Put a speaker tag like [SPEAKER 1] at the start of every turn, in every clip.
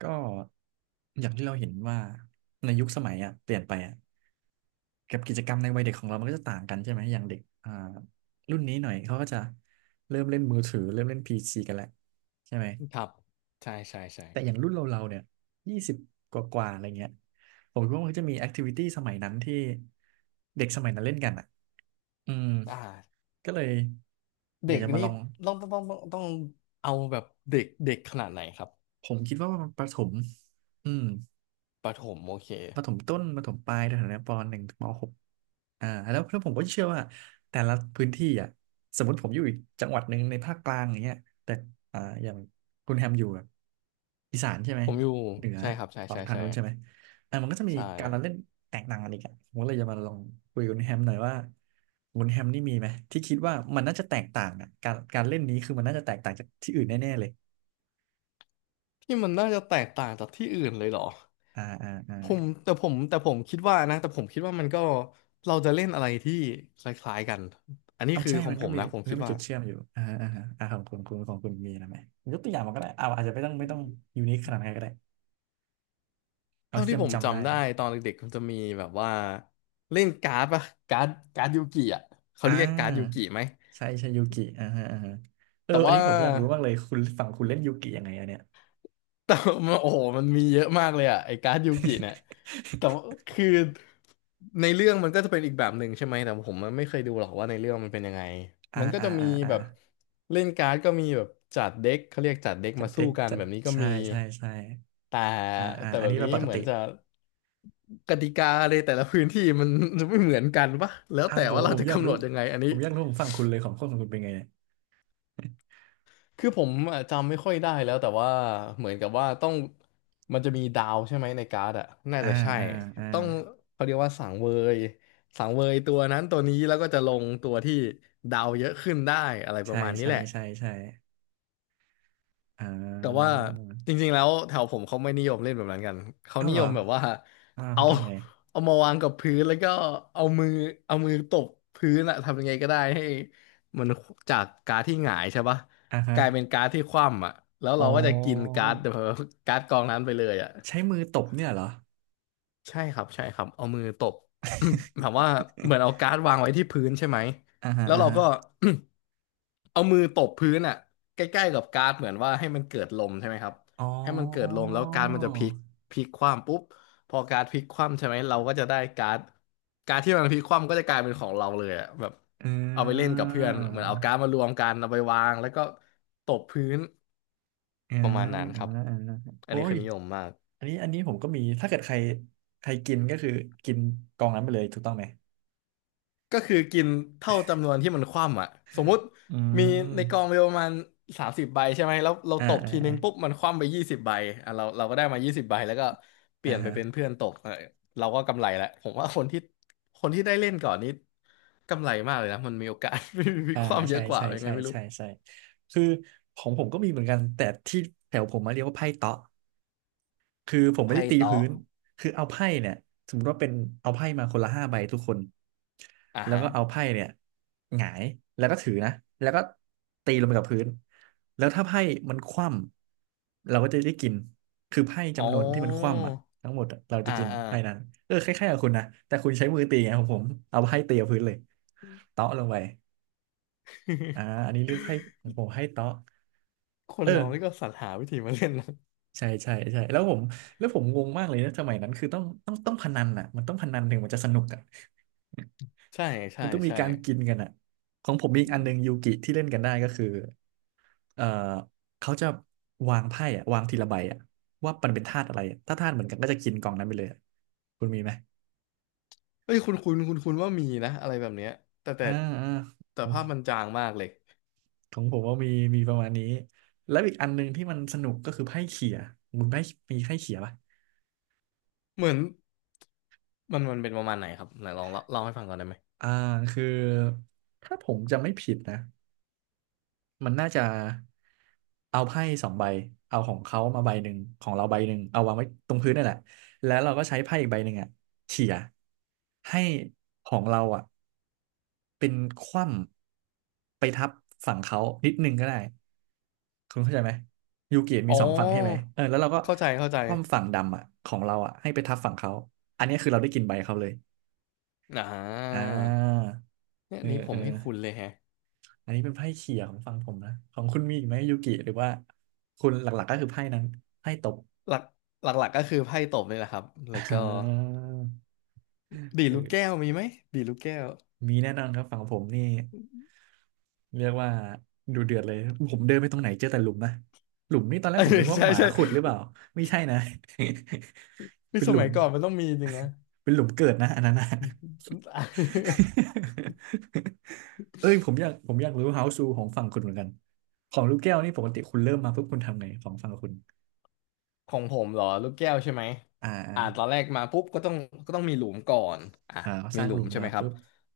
[SPEAKER 1] ก็อย่างที่เราเห็นว่าในยุคสมัยอ่ะเปลี่ยนไปอ่ะกับกิจกรรมในวัยเด็กของเรามันก็จะต่างกันใช่ไหมอย่างเด็กรุ่นนี้หน่อยเขาก็จะเริ่มเล่นมือถือเริ่มเล่นพีซีกันแหละใช่ไหม
[SPEAKER 2] ครับใช่ใช่ใช่
[SPEAKER 1] แต่อย่างรุ่นเราเนี่ยยี่สิบกว่าอะไรเงี้ยผมคิดว่ามันก็จะมีแอคทิวิตี้สมัยนั้นที่เด็กสมัยนั้นเล่นกันอ่ะอืม
[SPEAKER 2] อ่า
[SPEAKER 1] ก็เลยอ
[SPEAKER 2] เด็
[SPEAKER 1] ยาก
[SPEAKER 2] ก
[SPEAKER 1] จะมา
[SPEAKER 2] นี่
[SPEAKER 1] ลอง
[SPEAKER 2] ต้องเอาแบบเด็กเด็กขนาดไหนครับ
[SPEAKER 1] ผมคิดว่ามันประถมอืม
[SPEAKER 2] ประถมโอเค
[SPEAKER 1] ประถมต้นประถมปลายแถวๆเนี้ยปหนึ่งถึงมหก อ่าแล้วผมก็เชื่อว่าแต่ละพื้นที่อ่ะสมมติผมอยู่อีกจังหวัดหนึ่งในภาคกลางอย่างเงี้ยแต่อ่าอย่างคุณแฮมอยู่แบบอีสานใช่ไหม
[SPEAKER 2] ผมอยู่
[SPEAKER 1] เหนือ
[SPEAKER 2] ใช่ครับใช่
[SPEAKER 1] ตอน
[SPEAKER 2] ใช่
[SPEAKER 1] ทาง
[SPEAKER 2] ใช่
[SPEAKER 1] นู้นใช่ไหมอ่ามันก็จะมี
[SPEAKER 2] ใช่
[SPEAKER 1] การละเล่นแตกต่างกันอีกอ่ะผมก็เลยจะมาลองคุยกับคุณแฮมหน่อยว่าคุณแฮมนี่มีไหมที่คิดว่ามันน่าจะแตกต่างอ่ะการเล่นนี้คือมันน่าจะแตกต่างจากที่อื่นแน่ๆเลย
[SPEAKER 2] ที่มันน่าจะแตกต่างจากที่อื่นเลยเหรอ
[SPEAKER 1] อ่าอ่าอ่า
[SPEAKER 2] ผมแต่ผมคิดว่านะแต่ผมคิดว่ามันก็เราจะเล่นอะไรที่คล้ายๆกันอันนี้
[SPEAKER 1] เอา
[SPEAKER 2] คือ
[SPEAKER 1] ใช่
[SPEAKER 2] ขอ
[SPEAKER 1] มั
[SPEAKER 2] ง
[SPEAKER 1] น
[SPEAKER 2] ผ
[SPEAKER 1] ก็
[SPEAKER 2] ม
[SPEAKER 1] มี
[SPEAKER 2] นะผม
[SPEAKER 1] มัน
[SPEAKER 2] คิ
[SPEAKER 1] ก็
[SPEAKER 2] ด
[SPEAKER 1] มี
[SPEAKER 2] ว่า
[SPEAKER 1] จุดเชื่อมอยู่อ่าอ่าอ่าของคุณคุณของคุณมีนะไหมยกตัวอย่างมาก็ได้เอาอาจจะไม่ต้องไม่ต้องยูนิคขนาดนั้นก็ได้ เอา
[SPEAKER 2] เท่า
[SPEAKER 1] ที่
[SPEAKER 2] ที่ผ
[SPEAKER 1] จำ
[SPEAKER 2] ม
[SPEAKER 1] จำได้
[SPEAKER 2] จำได้
[SPEAKER 1] เลย
[SPEAKER 2] ตอนเด็กๆมันจะมีแบบว่าเล่นการ์ดปะการ์ดการ์ดยูกิอ่ะเขา
[SPEAKER 1] อ่
[SPEAKER 2] เรียกการ์ดยู
[SPEAKER 1] า
[SPEAKER 2] กิไหม
[SPEAKER 1] ใช่ใช่ยูกิอ่าฮะอ่าฮะเออ
[SPEAKER 2] แต่
[SPEAKER 1] อัน
[SPEAKER 2] ว่า
[SPEAKER 1] นี้ผมอยากรู้มากเลยคุณฝั่งคุณเล่นยูกิยังไงอะเนี่ย
[SPEAKER 2] แต่มันโอ้โหมันมีเยอะมากเลยอ่ะไอ้การ์ดยูกิเนี่ยแต่ว่า คือในเรื่องมันก็จะเป็นอีกแบบหนึ่งใช่ไหมแต่ผมไม่เคยดูหรอกว่าในเรื่องมันเป็นยังไง
[SPEAKER 1] อ่า
[SPEAKER 2] มันก็
[SPEAKER 1] อ่า
[SPEAKER 2] จะมี
[SPEAKER 1] อ่าอ่า
[SPEAKER 2] แบบเล่นการ์ดก็มีแบบจัดเด็กเขาเรียกจัดเด็ก
[SPEAKER 1] จัด
[SPEAKER 2] มา
[SPEAKER 1] เด็
[SPEAKER 2] สู้
[SPEAKER 1] ก
[SPEAKER 2] กัน
[SPEAKER 1] จัด
[SPEAKER 2] แบบนี้ก็
[SPEAKER 1] ใช่
[SPEAKER 2] มี
[SPEAKER 1] ใช่ใช่
[SPEAKER 2] แต่
[SPEAKER 1] อ่าอ่า
[SPEAKER 2] แต่
[SPEAKER 1] อั
[SPEAKER 2] แบ
[SPEAKER 1] น
[SPEAKER 2] บ
[SPEAKER 1] นี้เป็
[SPEAKER 2] นี้
[SPEAKER 1] นปก
[SPEAKER 2] เหมือ
[SPEAKER 1] ติ
[SPEAKER 2] นจะกติกาในแต่ละพื้นที่มัน จะไม่เหมือนกันปะแล้ว
[SPEAKER 1] อ่า
[SPEAKER 2] แต่
[SPEAKER 1] ผม
[SPEAKER 2] ว่าเรา
[SPEAKER 1] ผม
[SPEAKER 2] จะ
[SPEAKER 1] อยาก
[SPEAKER 2] กำหน
[SPEAKER 1] รู้
[SPEAKER 2] ดยังไงอัน
[SPEAKER 1] ผ
[SPEAKER 2] นี้
[SPEAKER 1] มอยากรู้ผมฝั่งคุณเลยของคนของคุณเป็นไงเนี่ย
[SPEAKER 2] คือผมอะจำไม่ค่อยได้แล้วแต่ว่าเหมือนกับว่าต้องมันจะมีดาวใช่ไหมในการ์ดอะน่า
[SPEAKER 1] อ่า
[SPEAKER 2] จะใช่
[SPEAKER 1] อ่าอ่า
[SPEAKER 2] ต้องเขาเรียกว่ายสังเวยตัวนั้นตัวนี้แล้วก็จะลงตัวที่ดาวเยอะขึ้นได้อะไรป
[SPEAKER 1] ใช่
[SPEAKER 2] ระมาณนี้
[SPEAKER 1] ใช่
[SPEAKER 2] แหละ
[SPEAKER 1] ใช่ใช่อ่
[SPEAKER 2] แต่ว่า
[SPEAKER 1] า
[SPEAKER 2] จริงๆแล้วแถวผมเขาไม่นิยมเล่นแบบนั้นกันเขา
[SPEAKER 1] เอ้า
[SPEAKER 2] นิ
[SPEAKER 1] เหร
[SPEAKER 2] ย
[SPEAKER 1] อ
[SPEAKER 2] มแบบว่า
[SPEAKER 1] อ่า
[SPEAKER 2] เอา
[SPEAKER 1] เขาทำไง
[SPEAKER 2] เอามาวางกับพื้นแล้วก็เอามือเอามือตบพื้นอะทำยังไงก็ได้ให้มันจากการ์ดที่หงายใช่ปะ
[SPEAKER 1] อ่าฮะ
[SPEAKER 2] กลายเป็นการ์ดที่คว่ำอะแล้ว
[SPEAKER 1] อ๋
[SPEAKER 2] เรา
[SPEAKER 1] อ
[SPEAKER 2] ก็จะกินการ์ดกองนั้นไปเลยอะ
[SPEAKER 1] ใช้มือตบเนี่ยเหรอ
[SPEAKER 2] ใช่ครับใช่ครับเอามือตบ แบบว่าเห มือนเอาการ์ดวางไว้ที่พื้นใช่ไหม
[SPEAKER 1] อ่าฮะ
[SPEAKER 2] แล้ว
[SPEAKER 1] อ่า
[SPEAKER 2] เรา
[SPEAKER 1] ฮะ
[SPEAKER 2] ก็ เอามือตบพื้นอ่ะใกล้ๆกับการ์ดเหมือนว่าให้มันเกิดลมใช่ไหมครับ
[SPEAKER 1] อ๋
[SPEAKER 2] ให้มันเกิดล
[SPEAKER 1] อ
[SPEAKER 2] มแล้วการ์ดมันจะพลิกคว่ำปุ๊บพอการ์ดพลิกคว่ำใช่ไหมเราก็จะได้การ์ดที่มันพลิกคว่ำก็จะกลายเป็นของเราเลยอ่ะแบบ
[SPEAKER 1] อ่
[SPEAKER 2] เอาไปเล่น
[SPEAKER 1] า
[SPEAKER 2] กับเพื่อนเหมือนเอาการ์ดมารวมกันเอาไปวางแล้วก็ตบพื้น
[SPEAKER 1] อ่า
[SPEAKER 2] ประมาณนั้น
[SPEAKER 1] อ่า
[SPEAKER 2] ครับ
[SPEAKER 1] อ่า
[SPEAKER 2] อัน
[SPEAKER 1] โอ้
[SPEAKER 2] นี้
[SPEAKER 1] ย
[SPEAKER 2] คือนิยมมาก
[SPEAKER 1] อันนี้อันนี้ผมก็มี ถ้าเกิดใครใครกินก็คือกินกองนั้นไปเลยถูกต้องไหม
[SPEAKER 2] ก็คือกินเท่าจำนวนที่มันคว่ำอ่ะสมมุติ
[SPEAKER 1] อื
[SPEAKER 2] มีในกอง
[SPEAKER 1] ม
[SPEAKER 2] มีประมาณ30 ใบใช่ไหมแล้วเรา
[SPEAKER 1] อ่า
[SPEAKER 2] ตบ
[SPEAKER 1] อ่า
[SPEAKER 2] ทีนึงปุ๊บมันคว่ำไปยี่สิบใบอ่ะเราก็ได้มายี่สิบใบแล้วก็เป
[SPEAKER 1] อ่า
[SPEAKER 2] ลี่ยน
[SPEAKER 1] อ่า
[SPEAKER 2] ไป
[SPEAKER 1] ฮะ
[SPEAKER 2] เป็นเพื่อนตบเออเราก็กำไรแหละผมว่าคนที่ได้เล่นก่อนนี้กำไรมากเลยนะมันมีโอกาส มี
[SPEAKER 1] อ่า
[SPEAKER 2] ความเย
[SPEAKER 1] ใช่
[SPEAKER 2] อะกว่า
[SPEAKER 1] ใช่
[SPEAKER 2] ยังไง
[SPEAKER 1] ใช่
[SPEAKER 2] ไม่รู้
[SPEAKER 1] ใช่ใช่คือของผมก็มีเหมือนกัน แต่ที่แถวผมมาเรียกว่าไพ่เต๊ะ คือผมไม่
[SPEAKER 2] ไพ่
[SPEAKER 1] ได้ตีพื้
[SPEAKER 2] เตาะ
[SPEAKER 1] นคือเอาไพ่เนี่ยสมมติว่าเป็นเอาไพ่มาคนละห้าใบทุกคน
[SPEAKER 2] อ่า
[SPEAKER 1] แล้ว
[SPEAKER 2] ฮะ
[SPEAKER 1] ก็เอาไพ่เนี่ยหงายแล้วก็ถือนะแล้วก็ตีลงไปกับพื้นแล้วถ้าไพ่มันคว่ำเราก็จะได้กินคือไพ่
[SPEAKER 2] อ๋อ
[SPEAKER 1] จำนวนที่มันคว่ำอ่ะทั้งหมดอะเราจะ
[SPEAKER 2] อ่า
[SPEAKER 1] กิน
[SPEAKER 2] อ่า
[SPEAKER 1] ไพ่นั้นเออคล้ายๆกับคุณนะแต่คุณใช้มือตีไงของผมเอาไพ่ตีกับพื้นเลยเตาะลงไปอ่าอันนี้เรียกไพ่ของผมให้เตาะ
[SPEAKER 2] คน
[SPEAKER 1] เออ
[SPEAKER 2] เรานี่ก็สรรหาวิธีมาเล่นนะ
[SPEAKER 1] ใช่ใช่ใช่แล้วผมงงมากเลยนะสมัยนั้นคือต้องต้องต้องพนันอ่ะมันต้องพนันถึงมันจะสนุกอ่ะ
[SPEAKER 2] ใช่ใช่
[SPEAKER 1] มันต้องมี
[SPEAKER 2] ใช่
[SPEAKER 1] การกินกันอ่ะของผมมีอีกอันหนึ่งยูกิที่เล่นกันได้ก็คือเอ่อเขาจะวางไพ่อ่ะวางทีละใบอ่ะว่ามันเป็นธาตุอะไรอะถ้าธาตุเหมือนกันก็จะกินกล่องนั้นไปเลยอะคุณมีไหม
[SPEAKER 2] เอ้ยคุณว่ามีนะอะไรแบบเนี้ยแต่แต่
[SPEAKER 1] อ่าอ่า
[SPEAKER 2] แต่
[SPEAKER 1] ของ
[SPEAKER 2] ภาพมันจางมากเลย
[SPEAKER 1] ผมว่ามีมีประมาณนี้แล้วอีกอันหนึ่งที่มันสนุกก็คือไพ่เขี่ยคุณไพ่มีไพ่เขี่ยปะ
[SPEAKER 2] เหมือนมันเป็นประมาณไหนครับไหนลองเล่าให้ฟังก่อนได้ไหม
[SPEAKER 1] อ่าคือถ้าผมจำไม่ผิดนะ มันน่าจะเอาไพ่สองใบเอาของเขามาใบหนึ่งของเราใบหนึ่งเอาวางไว้ตรงพื้นนั่นแหละแล้วเราก็ใช้ไพ่อีกใบหนึ่งอ่ะเฉี่ยให้ของเราอ่ะเป็นคว่ำไปทับฝั่งเขานิดนึงก็ได้คุณเข้าใจไหมยูกิมี
[SPEAKER 2] อ๋อ
[SPEAKER 1] สองฝั่งใช่ไหมเออแล้วเราก็
[SPEAKER 2] เข้าใจเข้าใจ
[SPEAKER 1] คว่ำฝั่งดำอ่ะของเราอ่ะให้ไปทับฝั่งเขาอันนี้คือเราได้กินใบเขาเลย
[SPEAKER 2] อ่
[SPEAKER 1] อ่
[SPEAKER 2] า
[SPEAKER 1] า
[SPEAKER 2] เนี่ย
[SPEAKER 1] เออ
[SPEAKER 2] นี้ผ
[SPEAKER 1] เอ
[SPEAKER 2] ม
[SPEAKER 1] อ
[SPEAKER 2] ให้คุณเลยแฮะ
[SPEAKER 1] อันนี้เป็นไพ่เขี่ยของฝั่งผมนะของคุณมีอีกไหมยูกิหรือว่าคุณหลักๆก็คือไพ่นั้นไพ่ตบ
[SPEAKER 2] หลักหลักก็คือไพ่ตบนี่แหละครับ
[SPEAKER 1] อ่
[SPEAKER 2] แล้วก็
[SPEAKER 1] า
[SPEAKER 2] ดีด
[SPEAKER 1] เอ
[SPEAKER 2] ลูก
[SPEAKER 1] อ
[SPEAKER 2] แก้วมีไหมดีดลูกแก้ว
[SPEAKER 1] มีแน่นอนครับฝั่งผมนี่เรียกว่าดูเดือดเลยผมเดินไปตรงไหนเจอแต่หลุมนะหลุมนี่ตอนแร
[SPEAKER 2] เอ
[SPEAKER 1] ก
[SPEAKER 2] อ
[SPEAKER 1] ผมนึกว่า
[SPEAKER 2] ใช่
[SPEAKER 1] หมา
[SPEAKER 2] ใช่
[SPEAKER 1] ขุดหรือเปล่าไม่ใช่นะ
[SPEAKER 2] นี่
[SPEAKER 1] เป็น
[SPEAKER 2] ส
[SPEAKER 1] หลุ
[SPEAKER 2] มั
[SPEAKER 1] ม
[SPEAKER 2] ยก่อนมันต้องมีจริงนะ
[SPEAKER 1] เป็นหลุมเกิดนะอันนั้นนะ เอ้ยผมอยากรู้ House Rule ของฝั่งคุณเหมือนกันของลูกแก้วนี่ปกติคุณเริ่มมาปุ๊บคุณทำไงของฝั่งคุณ
[SPEAKER 2] ของผมเหรอลูกแก้วใช่ไหม
[SPEAKER 1] อ่า
[SPEAKER 2] อ่าตอนแรกมาปุ๊บก็ต้องมีหลุมก่อนอ่ะ
[SPEAKER 1] อ่าอ่าส
[SPEAKER 2] มี
[SPEAKER 1] ร้าง
[SPEAKER 2] หลุ
[SPEAKER 1] หลุ
[SPEAKER 2] ม
[SPEAKER 1] ม
[SPEAKER 2] ใช่
[SPEAKER 1] มา
[SPEAKER 2] ไหมครับ
[SPEAKER 1] ปุ๊บ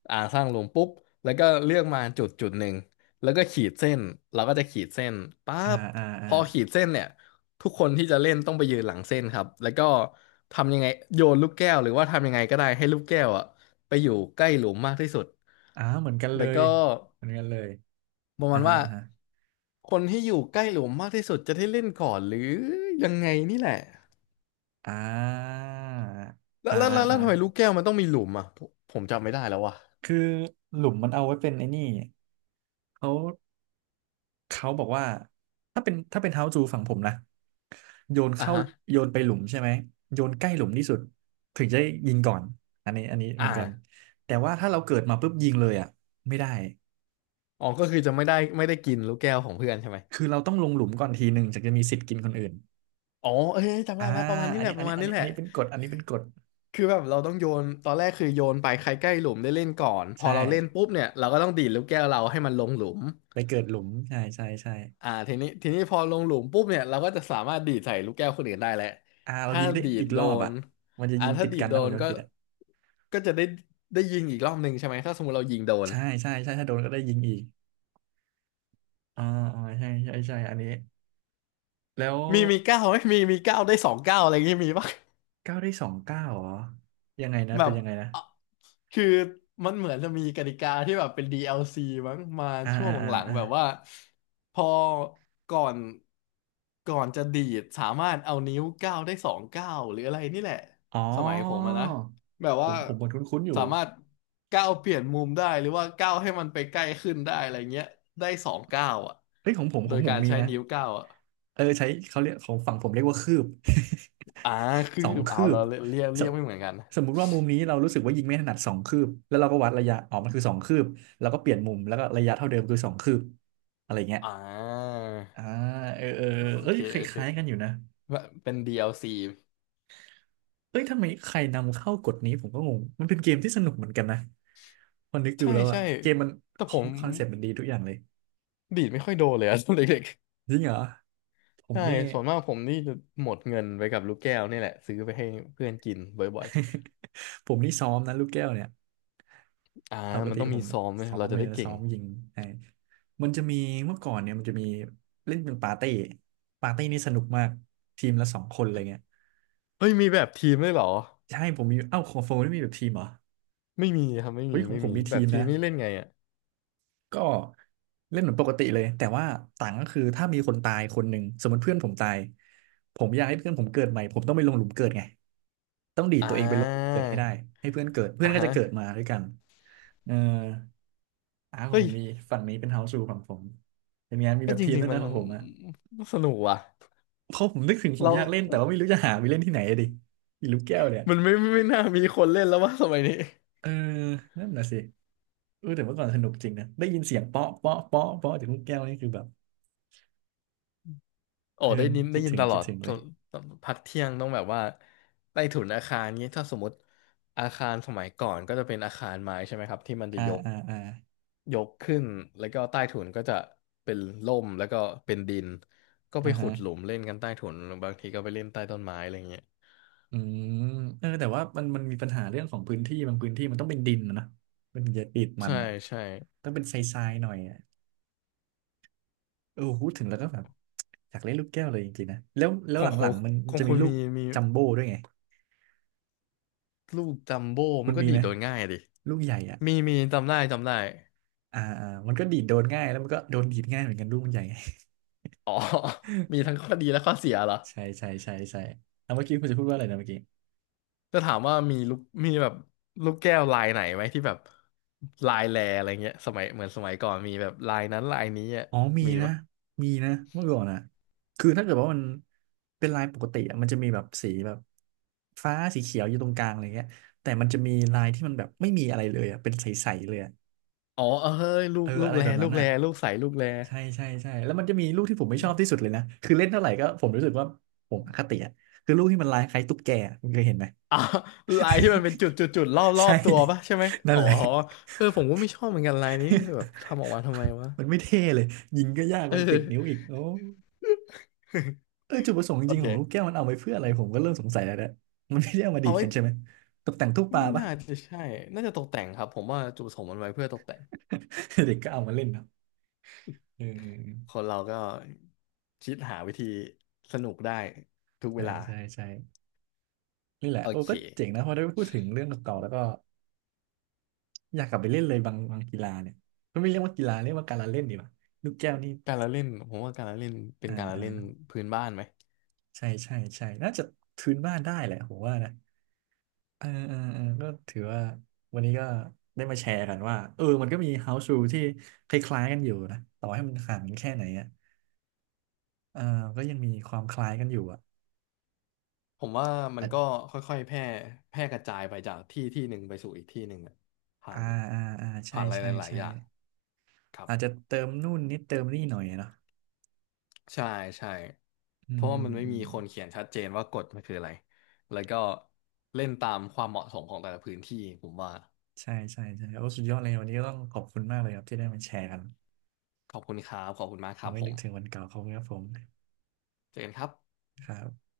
[SPEAKER 2] อ่าสร้างหลุมปุ๊บแล้วก็เลือกมาจุดจุดหนึ่งแล้วก็ขีดเส้นเราก็จะขีดเส้นปั๊
[SPEAKER 1] อ่า
[SPEAKER 2] บ
[SPEAKER 1] อ่า
[SPEAKER 2] พ
[SPEAKER 1] อ่า
[SPEAKER 2] อขีดเส้นเนี่ยทุกคนที่จะเล่นต้องไปยืนหลังเส้นครับแล้วก็ทำยังไงโยนลูกแก้วหรือว่าทำยังไงก็ได้ให้ลูกแก้วอ่ะไปอยู่ใกล้หลุมมากที่สุด
[SPEAKER 1] อ่าเหมือนกันเล
[SPEAKER 2] แล้ว
[SPEAKER 1] ย
[SPEAKER 2] ก็
[SPEAKER 1] เหมือนกันเลย
[SPEAKER 2] ประ
[SPEAKER 1] อ่า
[SPEAKER 2] มาณ
[SPEAKER 1] ฮะ
[SPEAKER 2] ว่า
[SPEAKER 1] อ่าฮะ
[SPEAKER 2] คนที่อยู่ใกล้หลุมมากที่สุดจะได้เล่นก่อนหรือยังไงนี่แหละ
[SPEAKER 1] อ่า
[SPEAKER 2] แล้ว
[SPEAKER 1] อ่า
[SPEAKER 2] แล้ว
[SPEAKER 1] อ่า
[SPEAKER 2] แล้วแล้ว
[SPEAKER 1] อ่า
[SPEAKER 2] ทำไมลูกแก้วมันต้องมีหลุมอ่ะผมจำไม่ได้แล้วว่ะ
[SPEAKER 1] คือหลุมมันเอาไว้เป็นไอ้นี่เขาเขาบอกว่าถ้าเป็นถ้าเป็นเฮาจูฝั่งผมนะโยน
[SPEAKER 2] อ่ะ
[SPEAKER 1] เข้า
[SPEAKER 2] ฮะ
[SPEAKER 1] โยนไปหลุมใช่ไหมโยนใกล้หลุมที่สุดถึงจะยิงก่อนอันนี้อันนี้เห
[SPEAKER 2] อ่า
[SPEAKER 1] มือนกันแต่ว่าถ้าเราเกิดมาปุ๊บยิงเลยอ่ะไม่ได้
[SPEAKER 2] อ๋อก็คือจะไม่ได้กินลูกแก้วของเพื่อนใช่ไหม
[SPEAKER 1] คือเราต้องลงหลุมก่อนทีหนึ่งถึงจะมีสิทธิ์กินคนอื่น
[SPEAKER 2] อ๋อเอ้ยจำ
[SPEAKER 1] อ่า
[SPEAKER 2] ได้แล้วประมาณนี้
[SPEAKER 1] อัน
[SPEAKER 2] แหละ
[SPEAKER 1] นี้
[SPEAKER 2] ป
[SPEAKER 1] อัน
[SPEAKER 2] ระ
[SPEAKER 1] นี้
[SPEAKER 2] มาณ
[SPEAKER 1] อัน
[SPEAKER 2] นี้
[SPEAKER 1] นี้
[SPEAKER 2] แห
[SPEAKER 1] อั
[SPEAKER 2] ละ
[SPEAKER 1] นนี้เป็นกฎอันนี้เป็นกฎ
[SPEAKER 2] คือแบบเราต้องโยนตอนแรกคือโยนไปใครใกล้หลุมได้เล่นก่อนพ
[SPEAKER 1] ใช่
[SPEAKER 2] อเราเล่นปุ๊บเนี่ยเราก็ต้องดีดลูกแก้วเราให้มันลงหลุม
[SPEAKER 1] ไปเกิดหลุมใช่ใช่ใช่
[SPEAKER 2] อ่าทีนี้พอลงหลุมปุ๊บเนี่ยเราก็จะสามารถดีดใส่ลูกแก้วคนอื่นได้แหละ
[SPEAKER 1] อ่าเรา
[SPEAKER 2] ถ้า
[SPEAKER 1] ยิงได้
[SPEAKER 2] ดี
[SPEAKER 1] อี
[SPEAKER 2] ด
[SPEAKER 1] ก
[SPEAKER 2] โด
[SPEAKER 1] รอบ
[SPEAKER 2] น
[SPEAKER 1] อ่ะมันจะยิง
[SPEAKER 2] ถ้า
[SPEAKER 1] ติด
[SPEAKER 2] ดี
[SPEAKER 1] กั
[SPEAKER 2] ด
[SPEAKER 1] น
[SPEAKER 2] โด
[SPEAKER 1] นะผม
[SPEAKER 2] น
[SPEAKER 1] จำไม่
[SPEAKER 2] ก็
[SPEAKER 1] ผิดอ่ะ
[SPEAKER 2] ก็จะได้ยิงอีกรอบหนึ่งใช่ไหมถ้าสมมติเรายิงโดน
[SPEAKER 1] ใช่ใช่ใช่ถ้าโดนก็ได้ยิงอีกอ่าอ่าใช่ใช่ใช่อันนี้แล้ว
[SPEAKER 2] มีมีเก้าไหมมีมีเก้าได้สองเก้าอะไรอย่างงี้มีปะ
[SPEAKER 1] เก้าได้สองเก้าเหรอยังไงนะ
[SPEAKER 2] แบ
[SPEAKER 1] เป็น
[SPEAKER 2] บ
[SPEAKER 1] ยังไงนะ
[SPEAKER 2] อ่ะคือมันเหมือนจะมีกติกาที่แบบเป็น DLC มั้งมา
[SPEAKER 1] อ่า
[SPEAKER 2] ช่ว
[SPEAKER 1] อ่า
[SPEAKER 2] ง
[SPEAKER 1] อ่า
[SPEAKER 2] หลัง
[SPEAKER 1] อ่า
[SPEAKER 2] ๆแบบว่าพอก่อนก่อนจะดีดสามารถเอานิ้วเก้าได้สองเก้าหรืออะไรนี่แหละ
[SPEAKER 1] อ๋อ
[SPEAKER 2] สมัยผมอะนะแบบ
[SPEAKER 1] ผ
[SPEAKER 2] ว่า
[SPEAKER 1] มผมเหมันคุ้นๆอยู่
[SPEAKER 2] สามารถก้าวเปลี่ยนมุมได้หรือว่าก้าวให้มันไปใกล้ขึ้นได้อะไรเงี้ยได้สองก้าวอ่ะ
[SPEAKER 1] เฮ้ยของผมข
[SPEAKER 2] โด
[SPEAKER 1] อง
[SPEAKER 2] ย
[SPEAKER 1] ผม
[SPEAKER 2] การ
[SPEAKER 1] มี
[SPEAKER 2] ใช้
[SPEAKER 1] นะ
[SPEAKER 2] นิ้วก้าวอ่ะ
[SPEAKER 1] เออใช้เขาเรียกของฝั่งผมเรียกว่าคืบ
[SPEAKER 2] อ่าคื อ
[SPEAKER 1] สอง
[SPEAKER 2] เอา
[SPEAKER 1] คืบ
[SPEAKER 2] เราเรียก
[SPEAKER 1] ส
[SPEAKER 2] เรียกไม่เหมือนกัน
[SPEAKER 1] มมุติว่ามุมนี้เรารู้สึกว่ายิงไม่ถนัดสองคืบแล้วเราก็วัดระยะอ๋อกมันคือสองคืบแล้วก็เปลี่ยนมุมแล้วก็ระยะเท่าเดิมคือสองคืบอะไรเงี้ย
[SPEAKER 2] อ่า
[SPEAKER 1] อ่าเออเออ
[SPEAKER 2] โอ
[SPEAKER 1] เอ้
[SPEAKER 2] เค
[SPEAKER 1] ยค
[SPEAKER 2] โอเค
[SPEAKER 1] ล้ายๆกันอยู่นะ
[SPEAKER 2] แบบเป็น DLC
[SPEAKER 1] เอ้ยทำไมใครนำเข้ากฎนี้ผมก็งงมันเป็นเกมที่สนุกเหมือนกันนะพอนึกดู
[SPEAKER 2] ใช่
[SPEAKER 1] แล้วอะ
[SPEAKER 2] ใช่
[SPEAKER 1] เกมมัน
[SPEAKER 2] แต่ผม
[SPEAKER 1] คอนเซ็ปต์มันดีทุกอย่างเลย
[SPEAKER 2] ดีดไม่ค่อยโดนเลยอะ ตอนเด็ก
[SPEAKER 1] จริงเหรอผ
[SPEAKER 2] ๆ
[SPEAKER 1] ม
[SPEAKER 2] ใช่
[SPEAKER 1] นี่
[SPEAKER 2] ส่วนมากผมนี่จะหมดเงินไปกับลูกแก้วนี่แหละซื้อไปให้เพื่อนกินบ่อย
[SPEAKER 1] ผมนี่ซ้อมนะลูกแก้วเนี่ย
[SPEAKER 2] ๆอ่า
[SPEAKER 1] ปก
[SPEAKER 2] มัน
[SPEAKER 1] ติ
[SPEAKER 2] ต้อง
[SPEAKER 1] ผ
[SPEAKER 2] มี
[SPEAKER 1] ม
[SPEAKER 2] ซ้อมไหม
[SPEAKER 1] ซ้อ
[SPEAKER 2] เรา
[SPEAKER 1] ม
[SPEAKER 2] จะ
[SPEAKER 1] เลย
[SPEAKER 2] ได้
[SPEAKER 1] นะ
[SPEAKER 2] เก่
[SPEAKER 1] ซ้
[SPEAKER 2] ง
[SPEAKER 1] อมยิงไอ้มันจะมีเมื่อก่อนเนี่ยมันจะมีเล่นเป็นปาร์ตี้ปาร์ตี้นี่สนุกมากทีมละสองคนอะไรเงี้ย
[SPEAKER 2] เฮ้ยมีแบบทีมด้วยเหรอ
[SPEAKER 1] ใช่ผมมีเอ้าของโฟนี่มีแบบทีมเหรอ
[SPEAKER 2] ไม่มีครับไม่
[SPEAKER 1] เฮ้
[SPEAKER 2] มี
[SPEAKER 1] ยของ
[SPEAKER 2] ไม่
[SPEAKER 1] ผม
[SPEAKER 2] มี
[SPEAKER 1] มี
[SPEAKER 2] แบ
[SPEAKER 1] ที
[SPEAKER 2] บ
[SPEAKER 1] ม
[SPEAKER 2] ที
[SPEAKER 1] นะ
[SPEAKER 2] มนี่เล่นไงอ่ะ
[SPEAKER 1] ก็เล่นเหมือนปกติเลยแต่ว่าต่างก็คือถ้ามีคนตายคนหนึ่งสมมติเพื่อนผมตายผมอยากให้เพื่อนผมเกิดใหม่ผมต้องไปลงหลุมเกิดไงต้องดีด
[SPEAKER 2] อ่
[SPEAKER 1] ตัวเองไปลงหลุมเกิดให้ได้
[SPEAKER 2] า
[SPEAKER 1] ให้เพื่อนเกิดเพื่อ
[SPEAKER 2] อ่า
[SPEAKER 1] นก็จะ
[SPEAKER 2] ฮะ
[SPEAKER 1] เกิดมาด้วยกันเออ อ่าของ
[SPEAKER 2] เฮ้
[SPEAKER 1] ผ
[SPEAKER 2] ย
[SPEAKER 1] มมีฝั่งนี้เป็นเฮาส์รูฝั่งผมเป็นไงานมี
[SPEAKER 2] ก็
[SPEAKER 1] แบบ
[SPEAKER 2] จ
[SPEAKER 1] ทีม
[SPEAKER 2] ริ
[SPEAKER 1] ด้
[SPEAKER 2] ง
[SPEAKER 1] วย
[SPEAKER 2] ๆมั
[SPEAKER 1] นะ
[SPEAKER 2] น
[SPEAKER 1] ของผมอะ
[SPEAKER 2] สนุกว่ะ
[SPEAKER 1] เพราะผมนึกถึงผม
[SPEAKER 2] เรา
[SPEAKER 1] อยากเล่นแต่ว่าไม่รู้จะหาไปเล่นที่ไหนอะดิอีลูกแก้วเนี่ย
[SPEAKER 2] มันไม่น่ามีคนเล่นแล้วว่าสมัยนี้
[SPEAKER 1] เออนั่นน่ะสิเออแต่เมื่อก่อนสนุกจริงนะได้ยินเสียงเปาะเปาะเปาะเปาะจากลูกแก้วนี่คือแบบ
[SPEAKER 2] โอ้
[SPEAKER 1] เออ
[SPEAKER 2] ได้ยิน
[SPEAKER 1] คิ
[SPEAKER 2] ได้
[SPEAKER 1] ด
[SPEAKER 2] ยิน
[SPEAKER 1] ถึง
[SPEAKER 2] ตล
[SPEAKER 1] คิ
[SPEAKER 2] อ
[SPEAKER 1] ด
[SPEAKER 2] ด
[SPEAKER 1] ถึง
[SPEAKER 2] ต
[SPEAKER 1] เลย
[SPEAKER 2] ตพักเที่ยงต้องแบบว่าใต้ถุนอาคารเงี้ยถ้าสมมติอาคารสมัยก่อนก็จะเป็นอาคารไม้ใช่ไหมครับที่มันจะ
[SPEAKER 1] อ่า
[SPEAKER 2] ยก
[SPEAKER 1] อ่าอ่า
[SPEAKER 2] ยกขึ้นแล้วก็ใต้ถุนก็จะเป็นร่มแล้วก็เป็นดินก็
[SPEAKER 1] อ่า
[SPEAKER 2] ไปขุ
[SPEAKER 1] ฮะ
[SPEAKER 2] ดหลุมเล่นกันใต้ถุนบางทีก็ไปเล่นใต้ต้นไม้อะไรเงี้ย
[SPEAKER 1] อืมเออแต่ว่ามันมีปัญหาเรื่องของพื้นที่บางพื้นที่มันต้องเป็นดินนะนะมันอย่ติดมัน
[SPEAKER 2] ใช่
[SPEAKER 1] อ่ะ
[SPEAKER 2] ใช่
[SPEAKER 1] ต้องเป็นทรายๆหน่อยอ่ะเออพูดถึงแล้วก็แบบ อยากเล่นลูกแก้วเลยจริงๆนะแล้วแล้
[SPEAKER 2] ข
[SPEAKER 1] ว
[SPEAKER 2] อ
[SPEAKER 1] ห
[SPEAKER 2] งขอ
[SPEAKER 1] ลั
[SPEAKER 2] ง
[SPEAKER 1] งๆมัน
[SPEAKER 2] ของ
[SPEAKER 1] จะมี
[SPEAKER 2] คุณ
[SPEAKER 1] ลู
[SPEAKER 2] มี
[SPEAKER 1] ก
[SPEAKER 2] มี
[SPEAKER 1] จัมโบ้ด้วยไง
[SPEAKER 2] ลูกจัมโบ้
[SPEAKER 1] คุ
[SPEAKER 2] มั
[SPEAKER 1] ณ
[SPEAKER 2] นก็
[SPEAKER 1] มี
[SPEAKER 2] ดี
[SPEAKER 1] ไหม
[SPEAKER 2] ดโดนง่ายดิ
[SPEAKER 1] ลูกใหญ่อ่ะ
[SPEAKER 2] มีมีจำได้จำได้
[SPEAKER 1] อ่าอ่ามันก็ดีดโดนง่ายแล้วมันก็โดนดีดง่ายเหมือนกันลูกมันใหญ่ไง
[SPEAKER 2] อ๋อ มีทั้งข้อดีและข้อเสียเหรอ
[SPEAKER 1] ใช่ใช่ใช่ใช่เอาเมื่อกี้คุณจะพูดว่าอะไรนะเมื่อกี้
[SPEAKER 2] จะถามว่ามีลูกมีแบบลูกแก้วลายไหนไหมที่แบบลายแลอะไรเงี้ยสมัยเหมือนสมัยก่อนมีแบบลายนั้นลายนี้อ่ะ
[SPEAKER 1] อ๋อมี
[SPEAKER 2] มี
[SPEAKER 1] นะ
[SPEAKER 2] ปะ
[SPEAKER 1] มีนะเมื่อก่อนอ่ะคือถ้าเกิดว่ามันเป็นลายปกติอะมันจะมีแบบสีแบบฟ้าสีเขียวอยู่ตรงกลางอะไรเงี้ยแต่มันจะมีลายที่มันแบบไม่มีอะไรเลยอ่ะเป็นใสๆเลยอะ
[SPEAKER 2] อ๋อเออเฮ้ยลู
[SPEAKER 1] เอ
[SPEAKER 2] ก
[SPEAKER 1] อ
[SPEAKER 2] ลู
[SPEAKER 1] อะ
[SPEAKER 2] ก
[SPEAKER 1] ไร
[SPEAKER 2] แล
[SPEAKER 1] แบบ
[SPEAKER 2] ลู
[SPEAKER 1] นั้น
[SPEAKER 2] กแล
[SPEAKER 1] อ่ะ
[SPEAKER 2] ลูกใสลูกแล
[SPEAKER 1] ใช่ใช่ใช่แล้วมันจะมีลูกที่ผมไม่ชอบที่สุดเลยนะคือเล่นเท่าไหร่ก็ผมรู้สึกว่าผมอคติอ่ะคือลูกที่มันลายคล้ายตุ๊กแกอะคุณเคยเห็นไหม
[SPEAKER 2] อ่ะลายที่มันเป็นจุดจุดจุดรอบรอ
[SPEAKER 1] ใช่
[SPEAKER 2] บตัวปะใช่ไหม
[SPEAKER 1] นั่
[SPEAKER 2] อ๋
[SPEAKER 1] น
[SPEAKER 2] อ
[SPEAKER 1] แหละ
[SPEAKER 2] เออผมก็ไม่ชอบเหมือนกันลายนี้แบบทำออกมาทำไมวะ
[SPEAKER 1] มันไม่เท่เลยยิงก็ยาก
[SPEAKER 2] เอ
[SPEAKER 1] มั
[SPEAKER 2] อ
[SPEAKER 1] นติดนิ้วอีกโอ้ เออจุดประสงค์จ
[SPEAKER 2] โอ
[SPEAKER 1] ริงๆของลูกแก้ว
[SPEAKER 2] เค
[SPEAKER 1] มันเอาไว้เพื่ออะไรผมก็เริ่มสงสัยแล้วนะมันไม่ได้เอามาดี
[SPEAKER 2] เอา
[SPEAKER 1] ด
[SPEAKER 2] ไว้
[SPEAKER 1] กันใช่ไหมตกแต่งตู้ปลา
[SPEAKER 2] ไม่
[SPEAKER 1] ปะ
[SPEAKER 2] น่าจะใช่น่าจะตกแต่งครับผมว่าจุดประสงค์มันไว้เพื่อตกแต่ง
[SPEAKER 1] เด็กก็เอามาเล่นเนาะเอ
[SPEAKER 2] ค
[SPEAKER 1] อ
[SPEAKER 2] นเราก็คิดหาวิธีสนุกได้ทุกเว
[SPEAKER 1] ใช่
[SPEAKER 2] ลา
[SPEAKER 1] ใช่ใช่นี่แหละ
[SPEAKER 2] โอ
[SPEAKER 1] โอ้
[SPEAKER 2] เค
[SPEAKER 1] ก็เจ๋งนะพอได้พูดถึงเรื่องเก่าๆแล้วก็ อยากกลับไปเล่นเลยบางกีฬาเนี่ยก็ไม่เรียกว่ากีฬาเรียกว่าการละเล่นดีกว่าลูกแก้วนี่
[SPEAKER 2] การละเล่นผมว่าการละเล่นเป็น
[SPEAKER 1] อ่า
[SPEAKER 2] การละ
[SPEAKER 1] อ่า
[SPEAKER 2] เล่นพื้นบ้านไหม
[SPEAKER 1] ใช่ใช่ใช่น่าจะทืนบ้านได้แหละผมว่านะเออเออเออก็ถือว่าวันนี้ก็ได้มาแชร์กันว่าเออมันก็มี house rule ที่คล้ายๆกันอยู่นะต่อให้มันห่างกันแค่ไหนอ่ะเออก็ยังมีความคล้ายกันอยู่อ่ะ
[SPEAKER 2] ผมว่ามัน
[SPEAKER 1] อ่ะ
[SPEAKER 2] ก็ค่อยๆแพร่กระจายไปจากที่ที่หนึ่งไปสู่อีกที่หนึ่งอะผ่า
[SPEAKER 1] อ่า
[SPEAKER 2] น
[SPEAKER 1] อ่าอ่าใช่
[SPEAKER 2] ผ่านอะไร
[SPEAKER 1] ใช่
[SPEAKER 2] หลาย
[SPEAKER 1] ใช่
[SPEAKER 2] ๆอย่างครับ
[SPEAKER 1] อาจจะเติมนู่นนิดเติมนี่หน่อยอะเนาะ
[SPEAKER 2] ใช่ใช่
[SPEAKER 1] อื
[SPEAKER 2] เพ
[SPEAKER 1] ม
[SPEAKER 2] ราะว่า
[SPEAKER 1] อื
[SPEAKER 2] มั
[SPEAKER 1] ม
[SPEAKER 2] นไม่
[SPEAKER 1] อื
[SPEAKER 2] มี
[SPEAKER 1] ม
[SPEAKER 2] คนเขียนชัดเจนว่ากฎมันคืออะไรแล้วก็เล่นตามความเหมาะสมของแต่ละพื้นที่ผมว่า
[SPEAKER 1] ใช่ใช่ใช่โอ้สุดยอดเลยวันนี้ก็ต้องขอบคุณมากเลยครับที่ได้มาแชร์กัน
[SPEAKER 2] ขอบคุณครับขอบคุณมากค
[SPEAKER 1] เรา
[SPEAKER 2] รับ
[SPEAKER 1] ไม่
[SPEAKER 2] ผ
[SPEAKER 1] นึ
[SPEAKER 2] ม
[SPEAKER 1] กถึงวันเก่าเของครับผม
[SPEAKER 2] เจอกันครับ
[SPEAKER 1] ครับ